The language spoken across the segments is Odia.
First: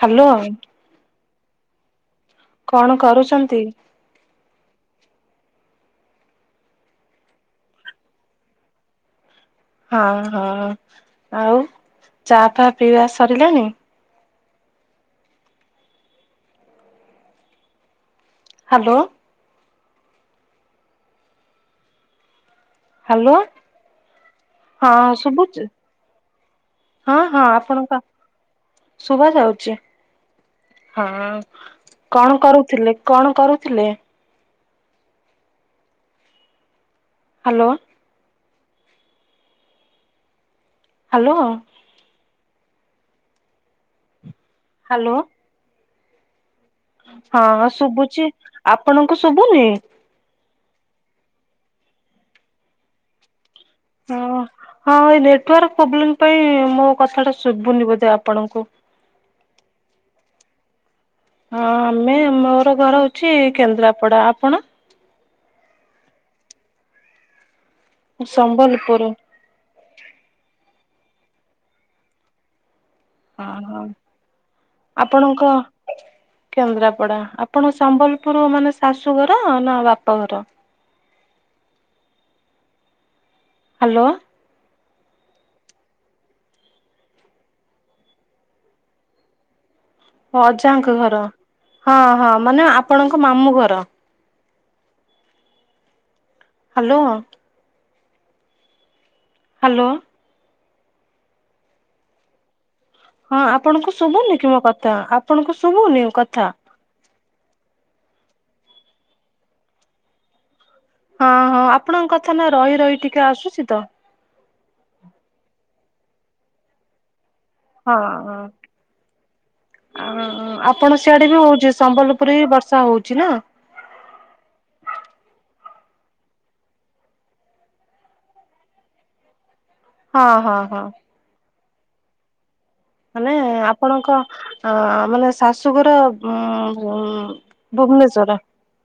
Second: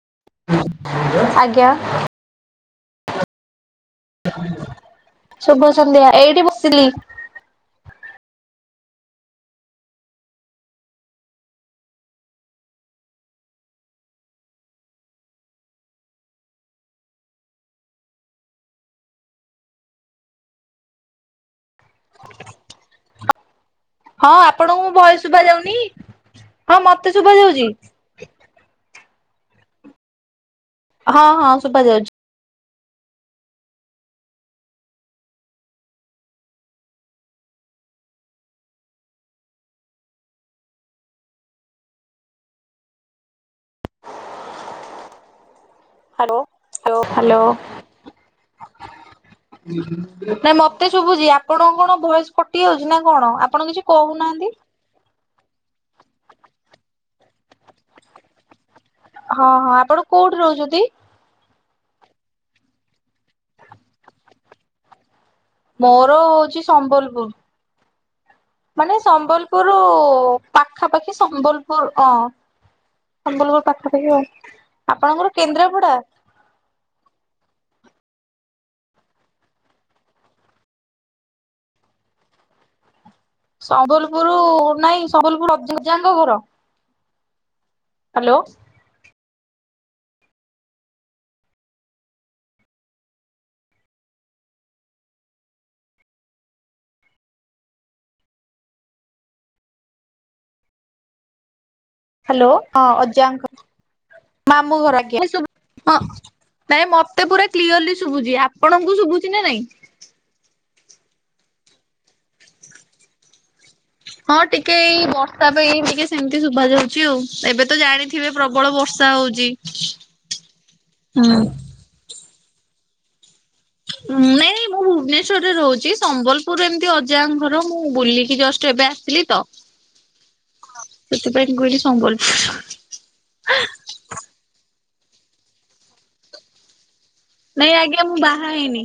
ହ୍ୟାଲୋ। ଆଜ୍ଞା। କଣ କରୁଛନ୍ତି? ଶୁଭ ସନ୍ଧ୍ୟା। ଏଇଠି ବସିଲି। ହଁ ହଁ ଆଉ ଚା ଫ ପିଇବା ସରିଲାଣି? ହ୍ୟାଲୋ। [inaudible] ହ୍ୟାଲୋ, ହଁ ଆପଣଙ୍କୁ ମୋ ହଁ ଭଏସ ଶୁଭା ଶୁଭୁଚି? ଯାଉନି ମତେ ହଁ ଶୁଭା ହଁ ଯାଉଛି। ଆପଣଙ୍କ ଶୁଭାଯାଉଚି? ହଁ କଣ କରୁଥିଲେ କଣ କରୁଥିଲେ? ହାଲୋ? ହାଲୋ। Hello hello. ହଁ ହଁ ଶୁଭୁଛି, ଆପଣଙ୍କୁ ଶୁଭୁନି? ନାଇଁ ମତେ ଶୁଭୁଚି, ଆପଣଙ୍କୁ କଣ ଭଏସ୍ କଟି ଯାଉଛି ନା କଣ ଆପଣ କିଛି ହଁ କହୁନାହାନ୍ତି? ହଁ ଏଇ ନେଟୱାର୍କ ପ୍ରୋବ୍ଲେମ ପାଇଁ ମୋ କଥାଟା ଶୁଭୁନି ବୋଧେ ଆପଣଙ୍କୁ। ହଁ ହଁ ଆପଣ କୋଉଠି ରହୁଛନ୍ତି? ହଁ ଆମେ ମୋର ଘର ହଉଛି କେନ୍ଦ୍ରାପଡା, ଆପଣ? ମୋର ହଉଛି ସମ୍ବଲପୁର। ସମ୍ବଲ୍ ମାନେ ସମ୍ବଲପୁର ପାଖାପାଖି ସମ୍ବଲପୁର ଅଁ। ହଁ ସମ୍ବଲପୁର ହଁ ପାଖାପାଖି ଆଉ, ଆପଣଙ୍କର ଆପଣଙ୍କ କେନ୍ଦ୍ରାପଡା? କେନ୍ଦ୍ରାପଡା, ଆପଣ ସମ୍ବଲପୁର ମାନେ ଶାଶୁଘର ନା ବାପଘର? ହ୍ୟାଲୋ ସମ୍ବଲପୁର ନାଇଁ ସମ୍ବଲପୁର [unintelligible] ଙ୍କ ଘର। ହାଲୋ। ଅଜାଙ୍କ ଘର, ହଁ ହଁ ମାନେ ଆପଣଙ୍କ ମାମୁଁଘର। ହାଲୋ। ହାଲୋ। ହାଲୋ ହଁ ଅଜାଙ୍କ ହଁ ଆପଣଙ୍କୁ ଶୁଭୁନି କି ମୋ ମାମୁଁ କଥା, ଘର ଆଜ୍ଞା। ଆପଣଙ୍କୁ ହଁ ଶୁଭୁନି କଥା? ନାଇଁ ମତେ ପୁରା କ୍ଲିୟରଲି ଶୁଭୁଛି ଆପଣଙ୍କୁ ଶୁଭୁଛି ନା ନାଇଁ? ହଁ ହଁ ଆପଣଙ୍କ କଥାନା ରହି ରହି ଟିକେ ଆସୁଛି ତ। ହଁ ଟିକେ ଏଇ ବର୍ଷା ପାଇଁ ଟିକେ ସେମିତି ଶୁଭା ଯାଉଛି ଆଉ, ଏବେ ତ ହଁ, ଜାଣିଥିବେ ହଁ, ପ୍ରବଳ ବର୍ଷା ହଉଛି। ଆ ହଁ ହଁ, ଆପଣ ହୁଁ। ସିଆଡେ ବି ନାଇଁ ହଉଛି ସମ୍ବଲପୁରରେ ବି ବର୍ଷା ହଉଛି ନା? ଉଁ ନାଇଁ ନାଇଁ ମୁ ମୁଁ ଭୁବନେଶ୍ୱଵରରେ ରହୁଛି ସମ୍ବଲପୁର ଏମିତି ଅଜାଙ୍କ ଘର ମୁଁ ବୁଲିକି ଜଷ୍ଟ ଏବେ ଆସିଲି ତ। [inaudible] ହଁ, ହଁ, ହଁ। ସେଥିପାଇଁ ମୁ କହିଲି ସମ୍ବଲପୁର। ମାନେ ଆପଣଙ୍କ ଅ ମାନେ ଶାଶୁଘର ଉଁ [unintelligible] ନାଇଁ ଆଜ୍ଞା ମୁଁ ବାହା ହେଇନି,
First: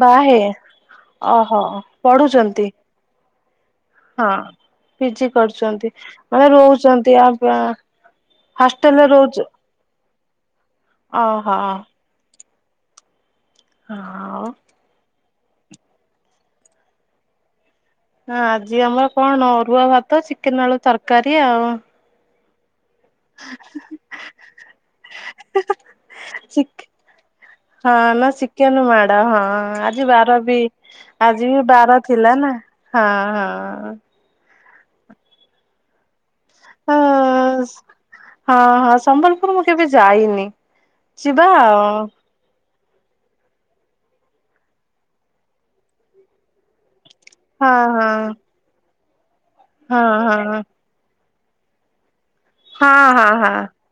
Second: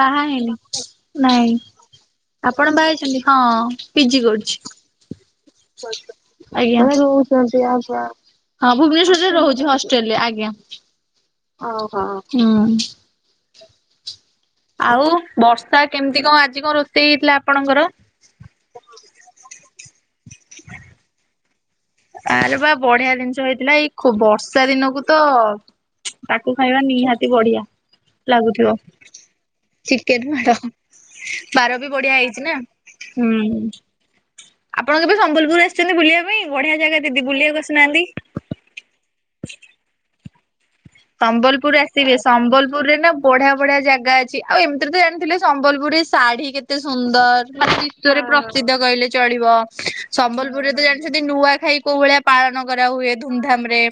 ବାହା ବାହେ ହେଇନି ନାଇଁ, ଓହୋ ପଢୁଛନ୍ତି ଆପଣ ବାହା ହେଇଛନ୍ତି? ହଁ ପିଜି କରୁଛି। ହଁ [unintelligible] କରୁଛନ୍ତି, ମାନେ ଆଜ୍ଞା। ରହୁଛନ୍ତି ଆ ଆଜ୍ଞା। ହଷ୍ଟେଲରେ ରହୁଚି। ଚୋଲି ଆଜ୍ଞା, ଓଉ ହଁ, ହୁଁ। [unintelligible] ଆଉ ବର୍ଷା କେମିତି କଣ ଆଜି କଣ ରୋଷେଇ ହେଇଥିଲା ଆପଣଙ୍କର? ହଁ ଆଜି ଆମର କଣ ନ ଅରୁଆ ଭାତ, ଚିକେନ ଆଳୁ ତରକାରୀ ଆଉ। ଆରେ ବାଃ ବଢିଆ ଜିନିଷ ହେଇଥିଲା ଏଇ ଖୋ ବର୍ଷା ଦିନକୁ ତ ତାକୁ ଚିକ୍ ଖାଇବା ନିହାତି ବଢିଆ। ହଁ ନା ଲାଗୁଥିବ ଶିକେନ ମା ହଁ ଆଜି ଚିକେନ ବାର ମାଡ ବି ଆଜି ବି ବାର ଥିଲା ନା ହଁ ହୁଁ ହଁ। ଆପଣ ପା ସମ୍ବଲପୁର ଆସିଛନ୍ତି ବୁଲିବା ପାଇଁ ବଢିଆ ହଁ ଜାଗା ଦିଦି ବୁଲିବାକୁ ବସିନାହାନ୍ତି। ହଁ ହଁ ସମ୍ବଲପୁର ମୁଁ କେବେ ଯାଇନି। ଯିବା ସମ୍ବଲପୁର ଆଉ ଆସିବେ ସମ୍ବଲପୁରରେ ନା ବଢିଆ ବଢିଆ ଜାଗା ଅଛି ଆଉ ଏମିତି ତ ଜାଣିଥିଲେ ସମ୍ବଲପୁରରେ ଶାଢୀ କେତେ ହଁ ହଁ ସୁନ୍ଦର କହିଲେ ଚଳିବ ହଁ ସମ୍ବଲପୁରରେ ହଁ ତ ଜାଣିଛନ୍ତିଛନ୍ତିି ନୂଆ ଖାଇ କୋଉ ଭଳିଆ ପାଳନ କରାହୁଏ ହଁ ହଁ ହଁ ଧୁମଧାମ ରେ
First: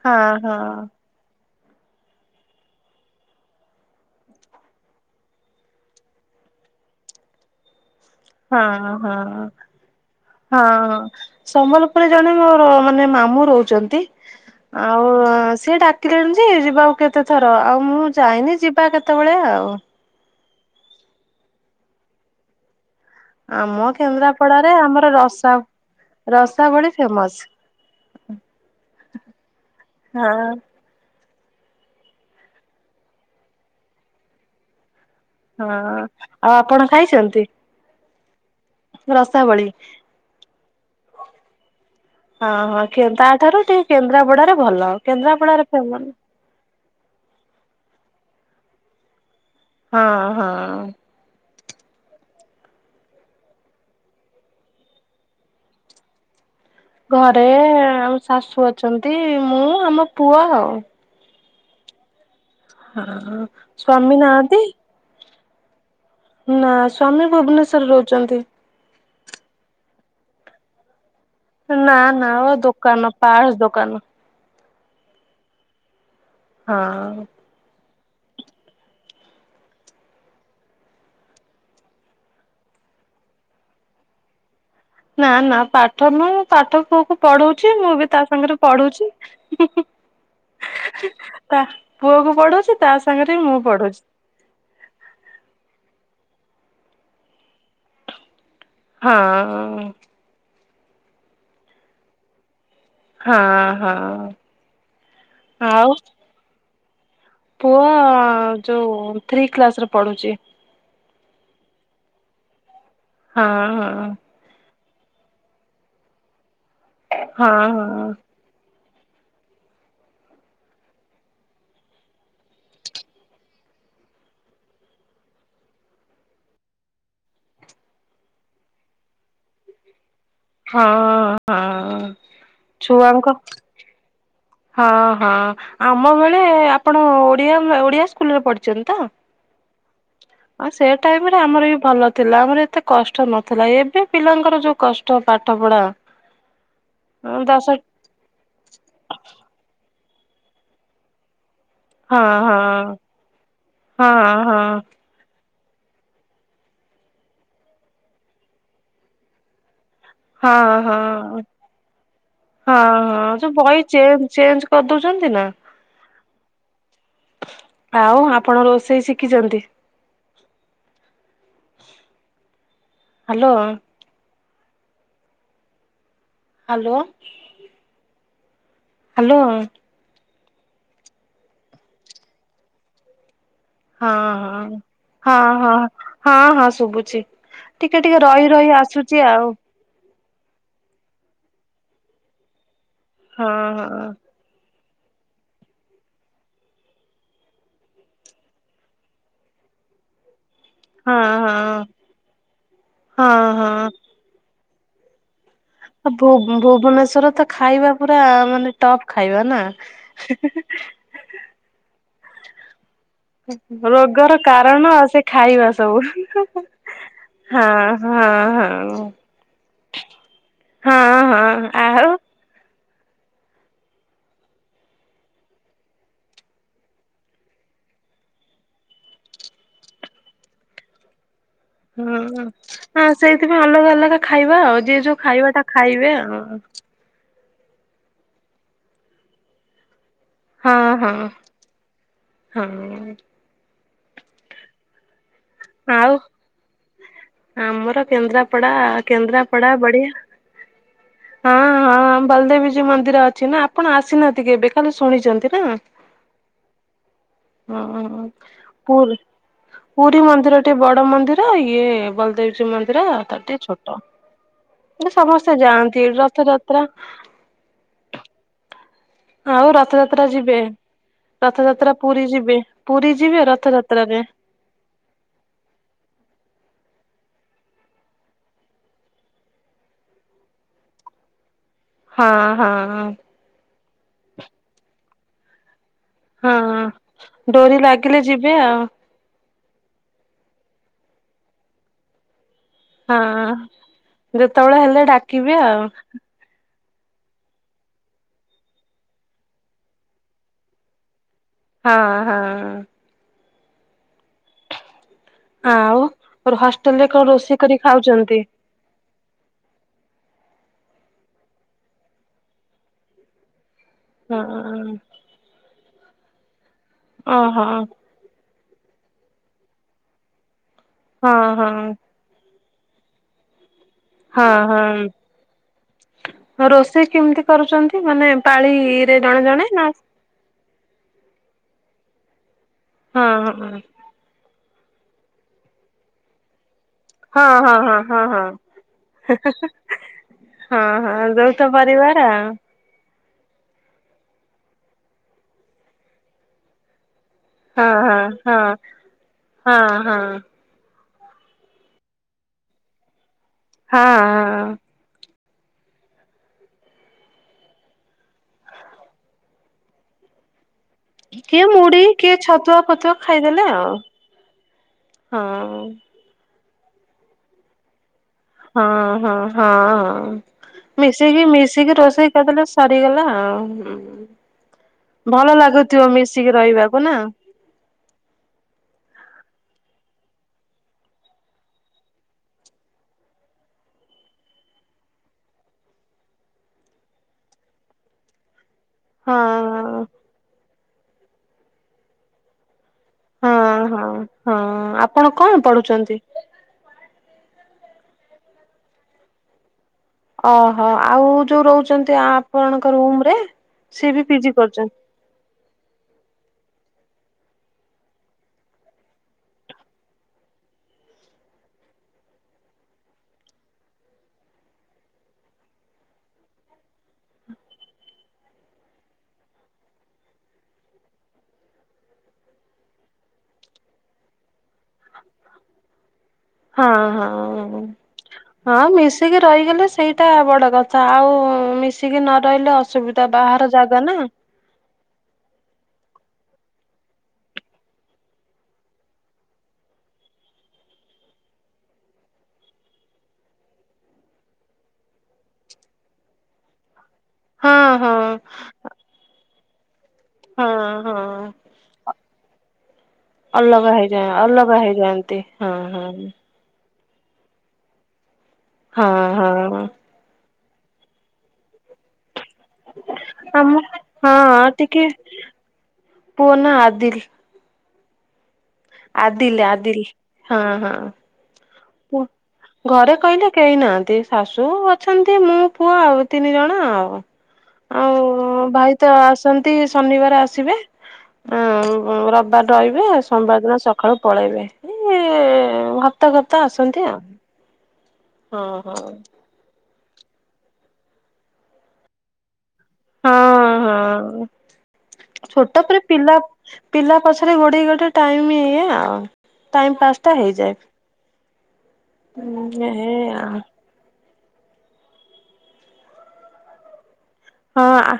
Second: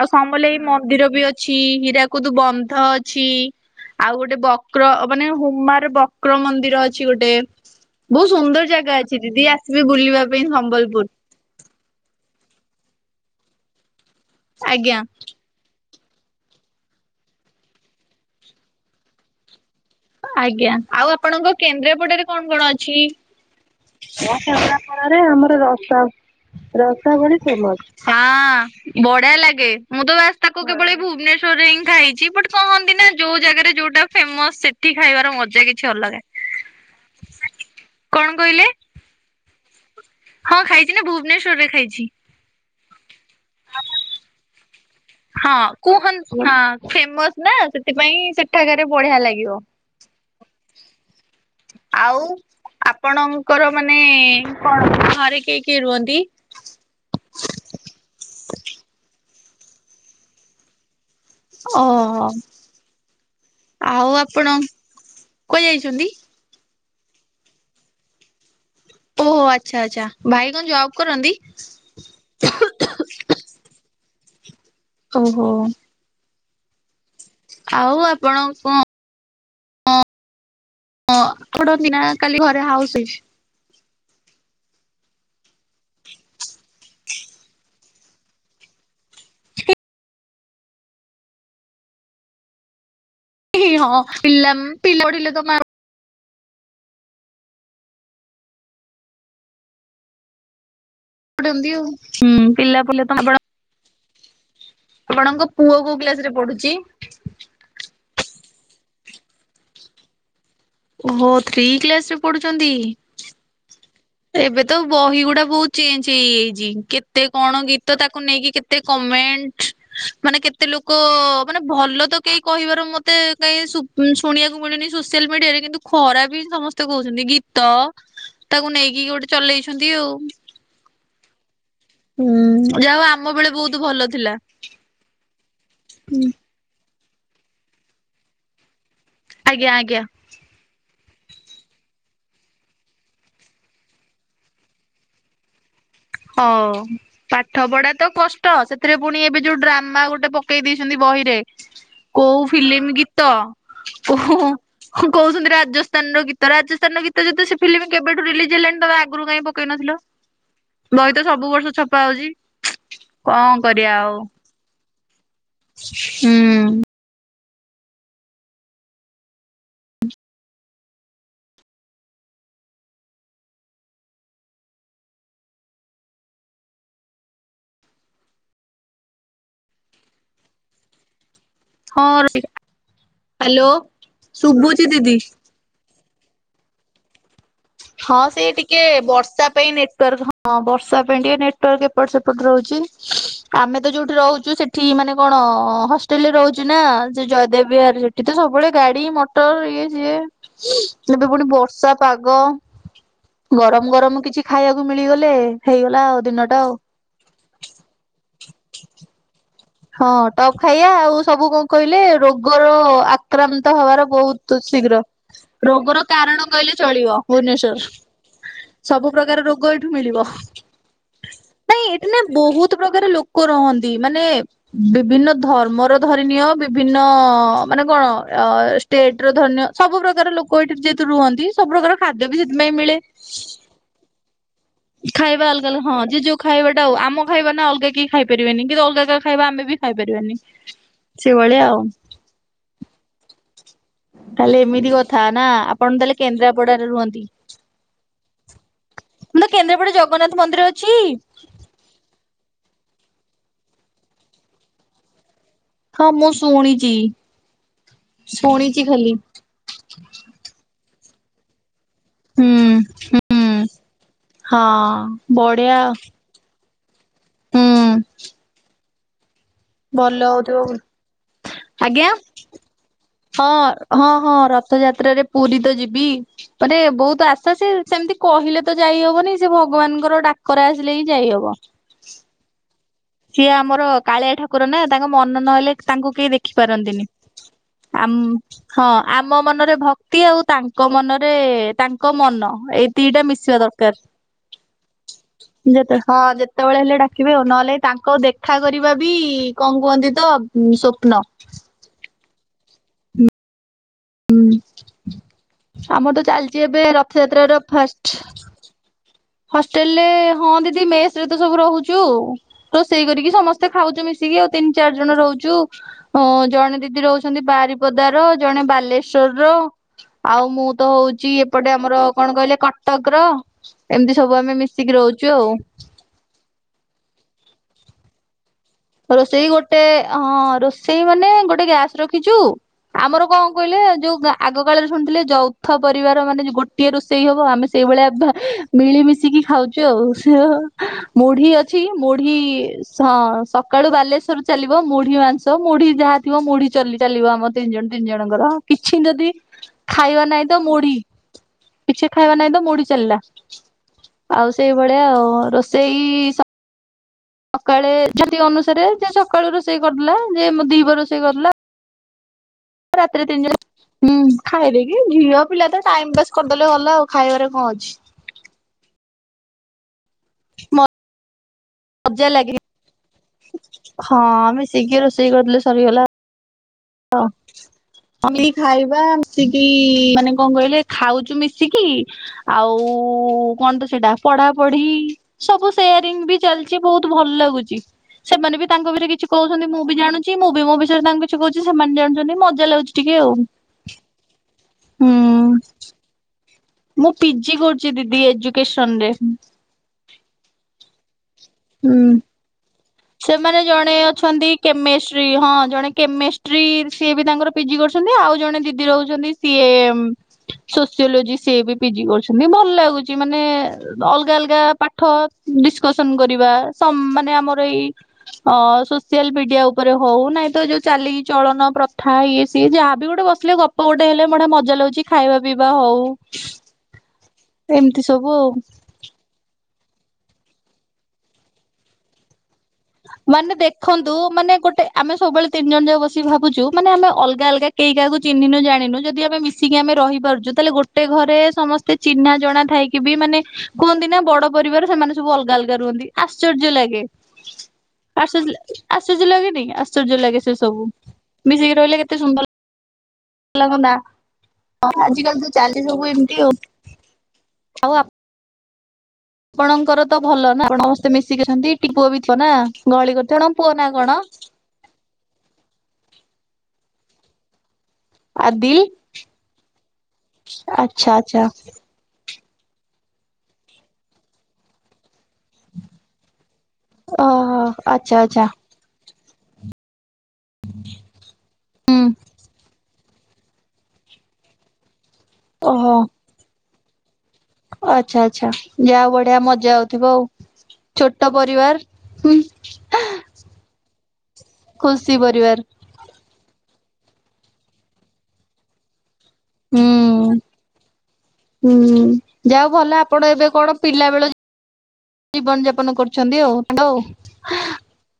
ଆଉ ହଁ। ସମଲେଏଇ ମନ୍ଦିର ବି ଅ ଅଛି ହୀରାକୁଦୁ ବନ୍ଧ ଅଛି। ଆଉ ଗୋଟେ ବକ୍ର ମାନେ ହୁମାର ବକ୍ର ମନ୍ଦିର ଅଛି ଗୋଟେ। ବହୁତ ହଁ ସୁନ୍ଦର ହଁ। ଜାଗା ଅଛି ଦିଦି ହଁ। ଆସିବେ ବୁଲିବା ପାଇଁ ହଁ ସମ୍ବଲପୁର। ସମ୍ବଲପୁରରେ ଜଣେ ମୋ ମାନେ ମାମୁଁ ରହୁଛନ୍ତି ଆଜ୍ଞା। ଆଉ ସେଏ ଡା ଲେଣିଛି ଯିବାକୁ କେତେ ଥର ଆଉ ମୁଁ ଯାଇନି ଯିବା କେତେବେଳେ ଆଉ? ଆଜ୍ଞା ଆଉ ଆପଣଙ୍କ କେନ୍ଦ୍ରାପଡ଼ାରେ କଣ କଣ ଅଛି? କେନ୍ଦ୍ରାପଡାରେ ଆମର ରସା ରସାବଳି ଫେମସ ହଁ ବଢିଆ ଲାଗେ ମୁଁ ତସ ହଁ ତାକୁ କେବଳ ଭୁବନେଶ ଭୁବନେଶ୍ୱରରେ ହିଁ ଖାଇଛି ବଟ୍ କହନ୍ତି ନା ଯୋଉ ଜାଗାରେ ଯୋଉଟା ଫେମସ ସେଠି ଖାଇବାର ମଜା ହଁ କିଛି ଅଲଗା। ଆଉ ଆପଣ ଖାଇଛନ୍ତି? କଣ କହିଲେ ରସାବଳି ହଁ ଖାଇଛି ନା ଭୁବନେଶ୍ଵରରେ ଖାଇଛି। ହଁ ହଁ ତାଠାରୁ ଟିକେ କେନ୍ଦ୍ରାପଡାରେ ଭଲ। ହଁ କେନ୍ଦ୍ରାପଡାରେ କୁହ ଫେମସ। ହ ଫେମସ ନା ସେଥିପାଇଁ ସେଠାଗାରେ ବଢିଆ ଲାଗିବ। ହଁ ହଁ। ଆଉ ଆପଣଙ୍କର ମାନେ କଣ ଘରେ କିଏ କିଏ ରୁହନ୍ତି? ଘରେ ଆମ ଶାଶୁ ଅଛନ୍ତି ମୁଁ ଆମ ପୁଅ ଆଉ। ଓହୋ ହଁ ଆଉ ସ୍ଵାମୀ ଆପଣ ନାହାନ୍ତି। କୁଆଡେ ଯାଇଛନ୍ତି? ନା ସ୍ଵାମୀ ଭୁବନେଶ୍ଵରରେ ରହୁଛନ୍ତି। ଓହୋ ଆଚ୍ଛା ଆଚ୍ଛା ଭାଇ କଣ ଜବ୍ କରନ୍ତି? ନା ନା ଦୋକାନ ପାସ୍ ଦୋକାନ। ଓହୋ। ହଁ। ଆଉ ଆପଣ କଣ? ହଁ ଆପଣ ସିନା କାଲି ଘରେ ହାଉସ ୱାଇଫ? ନା ନା ପାଠ ମୁଁ ପାଠ ପୁଅକୁ ପଢଉଛି ମୁଁ ବି ତା ସାଙ୍ଗରେ ପଢୁଛି। ତା ପୁଅକୁ ପଢଉଛି ତା ସାଙ୍ଗରେ ବି ମୁଁ ପଢୁଛି। ପିଲମ୍ ପିଲଡ଼ିଲ ତ ହଁ। ଆଉ ପିଲା ପ ଆପଣ ହଁ ହଁ ଆପଣଙ୍କ ପୁଅ ଆଉ କୋଉ କ୍ଲାସରେ ପଢୁଛି? ପୁଅ ଯୋଉ ଥ୍ରୀ କ୍ଲାସରେ ପଢୁଛି। ଓହୋ ଥ୍ରୀ କ୍ଲାସରେ ପଢୁଛନ୍ତି। ହଁ ହଁ। ଏବେ ତ ବହି ଗୁଡା ବହୁତ ଚେଞ୍ଜ ହେଇଯାଇଛି। କେତେ ହଁ କଣ ଗୀତ ତାକୁ ନେଇକି କେତେ କେତେ କମେଣ୍ଟ ମାନେ କେତେ ଲୋକ ମାନେ ଭଲ ତ କେହି କହିବାର ମତେ କାଇ ସୁବୁ ଶୁଣିବାକୁ ମିଳୁନି ସୋସିଆଲ ମିଡିଆରେ କିନ୍ତୁ ଖରାପ ବି ସମସ୍ତେ କହୁଛନ୍ତି, ଗୀତ ତାକୁ ନେଇକି ଗୋଟେ ଚଲେଇଛନ୍ତି ଆଉ। ହଁ ହଁ। ହୁଁ ଯାହା ହଉ ଆମ ଛୁଆଙ୍କ ବେଳେ ବହୁତ ଭଲ ଥିଲା ହଁ ହଁ ଆମ ବେଳେ ଆପଣ ଓଡିଆ ଓଡିଆ ସ୍କୁଲରେ ପଢିଛନ୍ତି ତ? ଆଜ୍ଞା ଆଜ୍ଞା। ଆଉ ସେ ଟାଇମରେ ଆମର ବି ଭଲ ଥିଲା, ଆମର ଏତେ କଷ୍ଟ ନଥିଲା, ଏବେ ପିଲାଙ୍କର ଯୋଉ କ ଷ୍ଟ ପାଠ ପଢା। ହଁ ପାଠ ଦଶ ପଢା ତ କଷ୍ଟ, ସେଥିରେ ପୁଣି ଏବେ ଯୋଉ ଡ୍ରାମା ଗୋଟେ ପକେଇ ଦେଇଛନ୍ତି ବହିରେ ହଁ କୋଉ ହଁ ଫିଲ୍ମ ଗୀତ ହଁ କୋହୁ ହଁ କହୁଛନ୍ତି ରାଜସ୍ଥାନର ଗୀତ, ରାଜସ୍ଥାନର ଗୀତ ଯଦି ସେ ଫିଲ୍ମ କେବେଠୁ ରିଲିଜ ହେଲାଣି ତମେ ଆଗରୁ କାଇଁ ପକେଇ ନଥିଲ। ହଁ ହଁ। ବହି ତ ସବୁ ବର୍ଷ ଛପା ହଉଛି। ହଁ ହଁ କଣ ସେ ବହି କରିବା ଆଉ ଚେଜ ଚେଞ୍ଜ କରିଦଉଛନ୍ତି ନା। ହୁଁ ଆଉ ଆପଣ ରୋଷେଇ ଶିଖିଛନ୍ତି? ହ୍ୟାଲୋ। ହ୍ୟାଲୋ। ହ୍ୟାଲୋ। ହଁ ରୁଷି ହ୍ୟାଲୋ। ହଁ ହଁ ଶୁଭୁଛି ଦିଦି। ହଁ ହଁ ହଁ ହଁ ଶୁଭୁଛି। ଟିକେ ହଁ ଟିକେ ରହି ସେଇ ରହି ଟିକେ ଆସୁଛି ବର୍ଷା ଆଉ ପାଇଁ ନେଟାର୍କ ହଁ ବର୍ଷା ପାଇଁ ଟିକେ ନେଟୱାର୍କ ଏପଟ ସେପଟ ରହୁଛି, ହଁ ଆମେ ତ ଯୋଉଠି ରହୁଛୁ ସେ ଠି ମାନେ କଣ ହଷ୍ଟେଲରେ ରହୁଛି ନା, ସେ ଜୟଦେବ ବିହାର, ସେଠି ତ ସବୁବେଳେ ଗାଡି, ମଟ [unintelligible] ହଁ ଏବେ ହଁ ପୁଣି ହଁ ବର୍ଷା ପାଗ। ହଁ ହଁ ଗରମ ଗରମ କିଛି ଖାଇବାକୁ ମିଳିଗଲେ ହେଇଗଲା ଆଉ ଭୁ ଦିନଟା ଆଉ। ଭୁବନେଶ୍ୱର ତ ଖାଇବା ପୁରା ମାନେ ଟପ ଖାଇବା ନା। ହଁ ଟପ୍ ଖାଇବା ଆଉ ସବୁ କଣ କହିଲେ ରୋଗର ଆକ୍ରାନ୍ତ ହବାର ରୋଗର ବହୁତ କାରଣ ଶୀଘ୍ର ସେ ଖାଇବା ସବୁ ରୋଗର କାରଣ କହିଲେ ଚଳିବ। ଭୁବନେଶ୍ଵର ହଁ ହଁ ହଁ। ସବୁ ପ୍ରକାର ରୋଗ ଏଇଠୁ ମିଳିବ, ହଁ ହଁ ନାଇଁ ଆଉ ଏଠୁନା ବହୁତ ପ୍ରକାର ଲୋକ ରହନ୍ତି ମାନେ ବିଭିନ୍ନ ଧର୍ମର ଧରିନୀୟ ବିଭିନ୍ନ ମାନେ କଣ ଅ ଷ୍ଟେଟ ର ଧରିନିଅ ସବୁ ପ୍ରକାର ଲୋକ ଏଠି ଯେହେତୁ ରୁହନ୍ତି ସବୁ ପ୍ରକାର ଖାଦ୍ୟ ବି ହୁଁ ସେଥିପାଇଁ ମିଳେ। ହଁ ସେଇଥିପାଇଁ ଅଲଗା ଅଲଗା ଖାଇବା ଆଉ। ଯିଏ ଯୋଉ ଖାଇବା ଟା ଅଲଗା ଅଲଗା ହଁ ଖାଇବେ ଯେ ଆଉ। ଯୋଉ ଖାଇବାଟା ହଉ ଆମ ଖାଇବା ନା ଅଲଗା କି ଖାଇପାରିବେନି କିନ୍ତ ଅଲଗା କା ଖାଇବା ଆମେ ବି ଖାଇ ପାରିବାନି। ହଁ ହଁ ହଁ। ତାହେଲେ ଏମିତି କ ଥା ନା ଆପଣ ଆଉ ତାହେଲେ କେନ୍ଦ୍ରାପଡାରେ ରୁହନ୍ତି। ଆମର କେନ୍ଦ୍ରାପଡା କେନ୍ଦ୍ରାପଡା ବଢିଆ। ଜଗନ୍ନାଥ ମନ୍ଦିର ଅଛି? ହଁ ହଁ ବଳଦେବଜୀଉ ମନ୍ଦିର ଅଛି ନା ଆପଣ ଆସିନାହାନ୍ତି କେବେ, ଖାଲି ଶୁଣିଛନ୍ତି ନା? ହଁ ମୁଁ ଶୁଣିଚି। ଶୁଣିଚି ଖାଲି ଓହୋପୁରୀ ପୁରୀ ମନ୍ଦିର ଟିକେ ବଡ ମନ୍ଦିର ଇଏ ହୁଁ ବଲଦେବ୍ ଯିଉଁ ମନ୍ଦିର ତାଠୁ ହୁଁ ଟିକେ ଛୋଟ ହଁ ଏଠି ସମସ୍ତେ ବଢିଆ ଯାଆନ୍ତିର ତ ଯାତ୍ରା ହୁଁ। ଆଉ ରଥଯାତ୍ରା ଭଲ ଯିବେ ହୋଉଥିବ ରଥଯାତ୍ରା ଆଜ୍ଞା। ପୁରୀ ଯିବେ ପୁରୀ ଯିବେ ହଁ ହଁ ରଥଯାତ୍ରାରେ। ହଁ ରଥଯାତ୍ରାରେ ପୁରୀ ତ ଯିବି। [unintelligible] ବୋହୁତ ଆଶା ସେ ସେମିତି କହିଲେ ତ ଯାଇହବନି ସେ ଭଗବାନଙ୍କର ଡାକରା ଆସିଲେ ହିଁ ଯାଇହବ। ହଁ ହଁ ହଁ। ସିଏ ଆମର କାଳିଆ ଠାକୁର ନା ତାଙ୍କ ମନ ନଲେ ତାଙ୍କୁ କେହି ହଁ ଦେଖିପାରନ୍ତିନି ଡୋରି ଆମ ଲାଗିଲେ ଯିବେ ଆଉ ହଁ। ଆମ ମନରେ ଭକ୍ତି ଆଉ ତାଙ୍କ ମନରେ ତାଙ୍କ ମନ ଏ ଦିଇଟା ହଁ ମିଶିବା ଦରକାରେ ଯେତେବେଳେ ହେଲେ ଡାକିବେ ଆଉ। ଯେ ହଁ ଯେତେବେଳେ ହେଲେ ଡାକିବେ ନହେଲେ ତାଙ୍କ ଦେଖା କରିବା ବି କଣ କୁହନ୍ତି ତ ସ୍ୱପ୍ନ। ହଁ ହଁ। ହୁଁ ଆଉ ଆମର ତ ଚାଲିଚି ଏବେ ହଷ୍ଟେଲ ରେ କଣ ରଥଯାତ୍ରା ରୋଷେଇ ର କରି ଫାଷ୍ଟ ଖାଉଛନ୍ତି? ହଷ୍ଟେଲ ରେ ହଁ ଦିଦି ମେସ ରେ ତ ସବୁ ରହୁଚୁ ରୋଷେଇ କରିକି ସମସ୍ତେ ଖାଉଚୁ ମି ମିସିକି ଆଉ ତିନି ହଁ। ଚାରି ଜଣ ରୋହୁଚୁ ଜଣେ ଦିଦି ରୋ ହୁଚନ୍ତି ଓହୋ ହଁ ବାରିପଦାର ଜଣେ ବାଲେଶ୍ଵରର ଆଉ ମୁଁ ତ ହୋଉଚି ହଁ ଏପଟେ ଆମର ହଁ କଣ କଇଲେ କଟକର ଏମିତି ସବୁ ଆମେ ମିଶିକି ରୋ ହଁ। ହୁଚୁ ଆଉ। ରୋଷେଇ କେମିତି କରୁଚନ୍ତି ମାନେ ପାଳି ରୋଷେଇ ଗୋଟେ ହଁ ରୋଷେଇ ମାନେ ଗୋଟେ ଗ୍ୟାସ ରଖିଚୁ ଆମର ହଁ କଣ ହଁ। କଇଲେ ଯୋଉ ଆଗ କାଳରେ ଶୁଣିଥିଲେ ଯୌଥ ପରିବାର ମାନେ ଗୋଟେ ଗୋଟିଏ ରୋଷେଇ ହବ ହଁ ଆମେ ହଁ ହଁ ସେଇଭଳିଆ ହଁ ହଁ। ମିଳିମିଶିକି ଖାଉଚୂ ଆଉ ସେ ହଁ ହଁ ମୁଢି ଯୌଥ ଅଛି ପରିବାର ମୁଢି ଆଉ। ସସ ସକାଳୁ ବାଲେଶ୍ଵର ଚାଲିବ ମୁଢି ମାଂସ ମୁଢି ଯାହା ଥିବ ମୁଢି ଚାଲିବ ଆମର। ତିନି ଜଣ ହଁ ତିନି ହଁ। ଜଣଙ୍କର ହଁ କିଛି ଯଦି ହଁ ହଁ। ଖାଇବା ନାହିଁ ତ ମୁଢି। କିଛି ଖାଇବା ନାହିଁ ତ ମୁଢ଼ି ଚାଲିଲା ଆଉ ହଁ ସେଇଭଳି ଆ ଆଉ ରୋଷେଇ ସକାଳେ ଛାତି ଅନୁସାରେ ଯେ ସକାଳୁ ରୋଷେଇ କରିଦେଲା ଯେ ଦିିପହର ରୋଶେଇ କିଏ ମୁଢି କିଏ ଛତୁଆ ଫତୁଆ ରାତିରେ ତିନି ଖାଇଦେଲେ ଆଉ। ଜଣଖାଇ ହଁ। ଦେଇକିଝିଅପିଲା ତ ଟାଇମ୍ ପାସ୍ କରିଦେଲେ ଗଲା ଆଉ ଖାଇବାରେ କଣ ଅଛି। ହଁ ହଁ ହଁ ହଁ ମିଶିକି ମିଶିକି ମଜା ରୋଷେଇ ଲାଗେ କରିଦେଲେ ସରିଗଲା। ଆଉ ହଁ ମିଶିକି ରୋଷେଇ ଭଲ କରିଦେଲେ ସରିଗଲା। ଲାଗୁଥିବ ମିଶିକି ରହିବାକୁ ନା? [unintelligible] ଖାଇବା ମିଶିକି ମାନେ କଣ କହିଲେ ଖାଉଚୁ ମିଶିକି ଆଉ କଣ ତ ସେଇଟା ପଢାପଢି ସବୁ ସେୟାରିଙ୍ଗ ବି ଚାଲିଚି ବୋହୁତ ଭଲ ଲାଗୁଚି ସେମାନେ ବି ତାଙ୍କ ଘରେ କି କିଛି ହଁ କୋହୁଛନ୍ତି ମୁଁ ବି ଜାଣୁଚି ମୁଁ ବି ମୋ ବିଷୟରେ ତାଙ୍କୁ କିଛି କୋହୁଚି ସେମାନେ ଜାଣୁଚନ୍ତି ମଜା ଲାଗୁଚି। ଟିକେ ଆଉ ହୁଁ। ହଁ କରୁଚନ୍ତି। ମୁଁ ପିଜି କରୁଚି ଦିଦି ଏଜୁକେସନ ରେ। ଅହୋ ଆଉ ଯୋଉ ହୁଁ। ରୋହୁଚନ୍ତି ଆପଣଙ୍କ ରୁମରେ ସେମାନେ ଜଣେ ସିଏ ବି ଅଛନ୍ତି ପିଜିି କରୁଚନ୍ତି? କେମେଷ୍ଟ୍ରି ହଁ ଜଣେ କେମିଷ୍ଟ୍ରି ସିଏ ବି ତାଙ୍କର ପିଜି କରୁଛନ୍ତି ଆଉ ଜଣେ ଦିଦି ରହୁଚନ୍ତି ସିଏ ସୋସିଓଲୋଜି ସିଏ ବି ପିଜି କରୁଚନ୍ତି ଭଲ ଲାଗୁଚି ମାନେ ଅଲଗା ଅଲଗା ପାଠ ଡିସକସନ କରିବା ମାନେ ଆମର ଏଇ ଅ ସୋସିଆଲ ମିଡିଆ ଉପରେ ହଉ ନାଇଁ ତ ଯୋଉ ଚାଲିି ଚଳନ ପ୍ରଥା ଇଏ ସିଏ ଯାହାବି ଗୋଟେ ବସ। ହେଲେ ଗପ ଗୋଟେ ହେଲେ ବଢ଼ିଆ ମଜା ଲାଗୁଛି ଖାଇବା, ପିଇବା ହଉ। ହଁ, ହଁ, ହଁ, ଏମିତି ସବୁ ଆଉ। ହଁ ମିସି। ମିଶିକି ରହିଗଲେ ସେଇଟା ବଡ଼ କଥା ଆଉ ମିଶିକି ନ ରହିଲେ ଅସୁ। ମାନେ ଦେଖନ୍ତୁ ମାନେ ଗୋଟେ। ଆମେ ସବୁବେଳେ ତିନି ଜଣ ଯାକ ବସିକି ଭାବୁଛୁ ମାନେ ଆମେ ଅଲଗା, ଅଲଗା କେହିକାହାକୁ ଚିହ୍ନିନୁ ଜାଣିନୁ ଯଦି ଆମେ ମିଶୁ। ଆସିକି ଆମେ ରହିପାରୁଛୁ ତାହେଲେ ଗୋଟେ ଘରେ ସମସ୍ତେ ଚିହ୍ନା ଜଣା ଥାଇକି ବି ମାନେ। କୁହନ୍ତି ନା ବଡ ପରିବାର ସେମାନେ ସବୁ ଅଲଗା, ଅଲଗା ରୁହନ୍ତି ଆଶ୍ଚର୍ଯ୍ୟ ଲାଗେ। ହଁ। ହଁ ଆଶ୍ଚର୍ଯ୍ୟ ଲାଗେ ଆଶ୍ଚର୍ଯ୍ୟ ଲାଗେନି ଆଶ୍ଚର୍ଯ୍ୟ ଲାଗେ ସେ ହଁ ସବୁ ହଁ ମିଶିକି ରହିଲେ କେତେ ସୁନ୍ଦର ଲ। ହେଲେ ଭଲ ଅଲଗା ହେଇଯା ଅଲଗା ଲାଗନ୍ତା ଆଜି ହେଇଯାଆନ୍ତି କାଲି ତ ହଁ ଚାଲି ସବୁ ଏମିତି ହଁ ହଉ ଆଉ ଆ। ହଁ। ହଁ ଆପଣଙ୍କର ତ ଭଲ ନା ଆପଣ ସମସ୍ତେ ମିଶିକି ଅଛନ୍ତି ଟିପ ପୁଅ ଥିବ ନା। ଗହଳି କରୁଥିବ ଆପଣଙ୍କ ପୁଅ ଆମ ନା କଣ ହଁ ଟିକେ ପୁଅ ନା ଆଦିଲ୍। ଆଦିଲ୍। ଆଦିଲ୍, ଆଦିଲ୍ ହଁ, ହଁ। [unintelligible] ପୁଅ ଘରେ କହିଲେ କେହି ନାହାନ୍ତି ଶାଶୁ ଅଛନ୍ତି ମୁଁ ପୁଅ ଆଉ ତିନି ଜଣ ଆଉ। ଓହୋ ହଁ ଆଚ୍ଛା ଆଚ୍ଛା। ଆଉ ଭାଇ। ତ ଆସନ୍ତି ଶନିବାର ଆସିବେ ଉଁ ହୁଁ ରବିବାର ରହିବେ ଆସ। ସୋମବାର ଦିନ ସକାଳୁ ପଳେଇବେ ଏଇ ଓହୋ ହପ୍ ହପ୍ତା ଆସନ୍ତି ଆଉ। ଆଚ୍ଛା, ଆଚ୍ଛା ହଁ ହଁ। ଯାହା ବଢିଆ ମଜା ହଉଥିବ ଆଉ ଛୋଟ ପରିବାର ହୁଁ। ହଁ ହଁ ଖୁସି ପରିବାର ଛୋଟ ପରେ ପିଲା। ପିଲା ପଛରେ ଗୋଡେଇ, ଗୋଡେଇ ଟାଇମି ଏୟା ଆଉ। ଟାଇମି ପାସ୍ ଟା ହୁଁ। ହେଇଯାଏ ହୁଁ ଯାହା ହଉ ଭଲ ରେ ଆପଣ ଆ। ଏବେ କଣ ପିଲା ବେଳ ଜୀବନ ଯାପନ କରୁଛନ୍ତି ଆଉ, ଆଉ। ହଁ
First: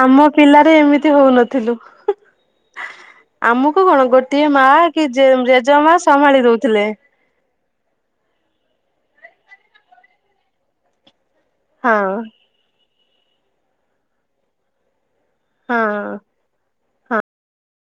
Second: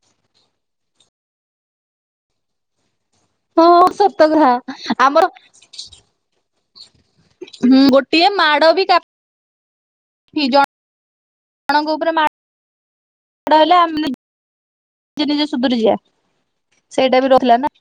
ଆମ ପିଲାରେ ଏମିତି ହଉନଥିଲୁ। ହଁ ଆମୁକୁ କ'ଣ ସତ ଗୋଟିଏ କଥା ମା କି ଆମର ଜେ ଜେଜେମା ସମ୍ଭାଳି ଦଉଥିଲେ। ହୁଁ ଗୋଟିଏ ମାଡ ବି କା ଫି ଜଣଙ୍କ ହଁ ଉପରେ ମାଡ। ମାଡ ହେଲେ ଆମ ନିଜେ, ନିଜେ ସୁଧୁରି ଯିବା। ହଁ। ସେଇଟା ବି ରଖିଲା ନା।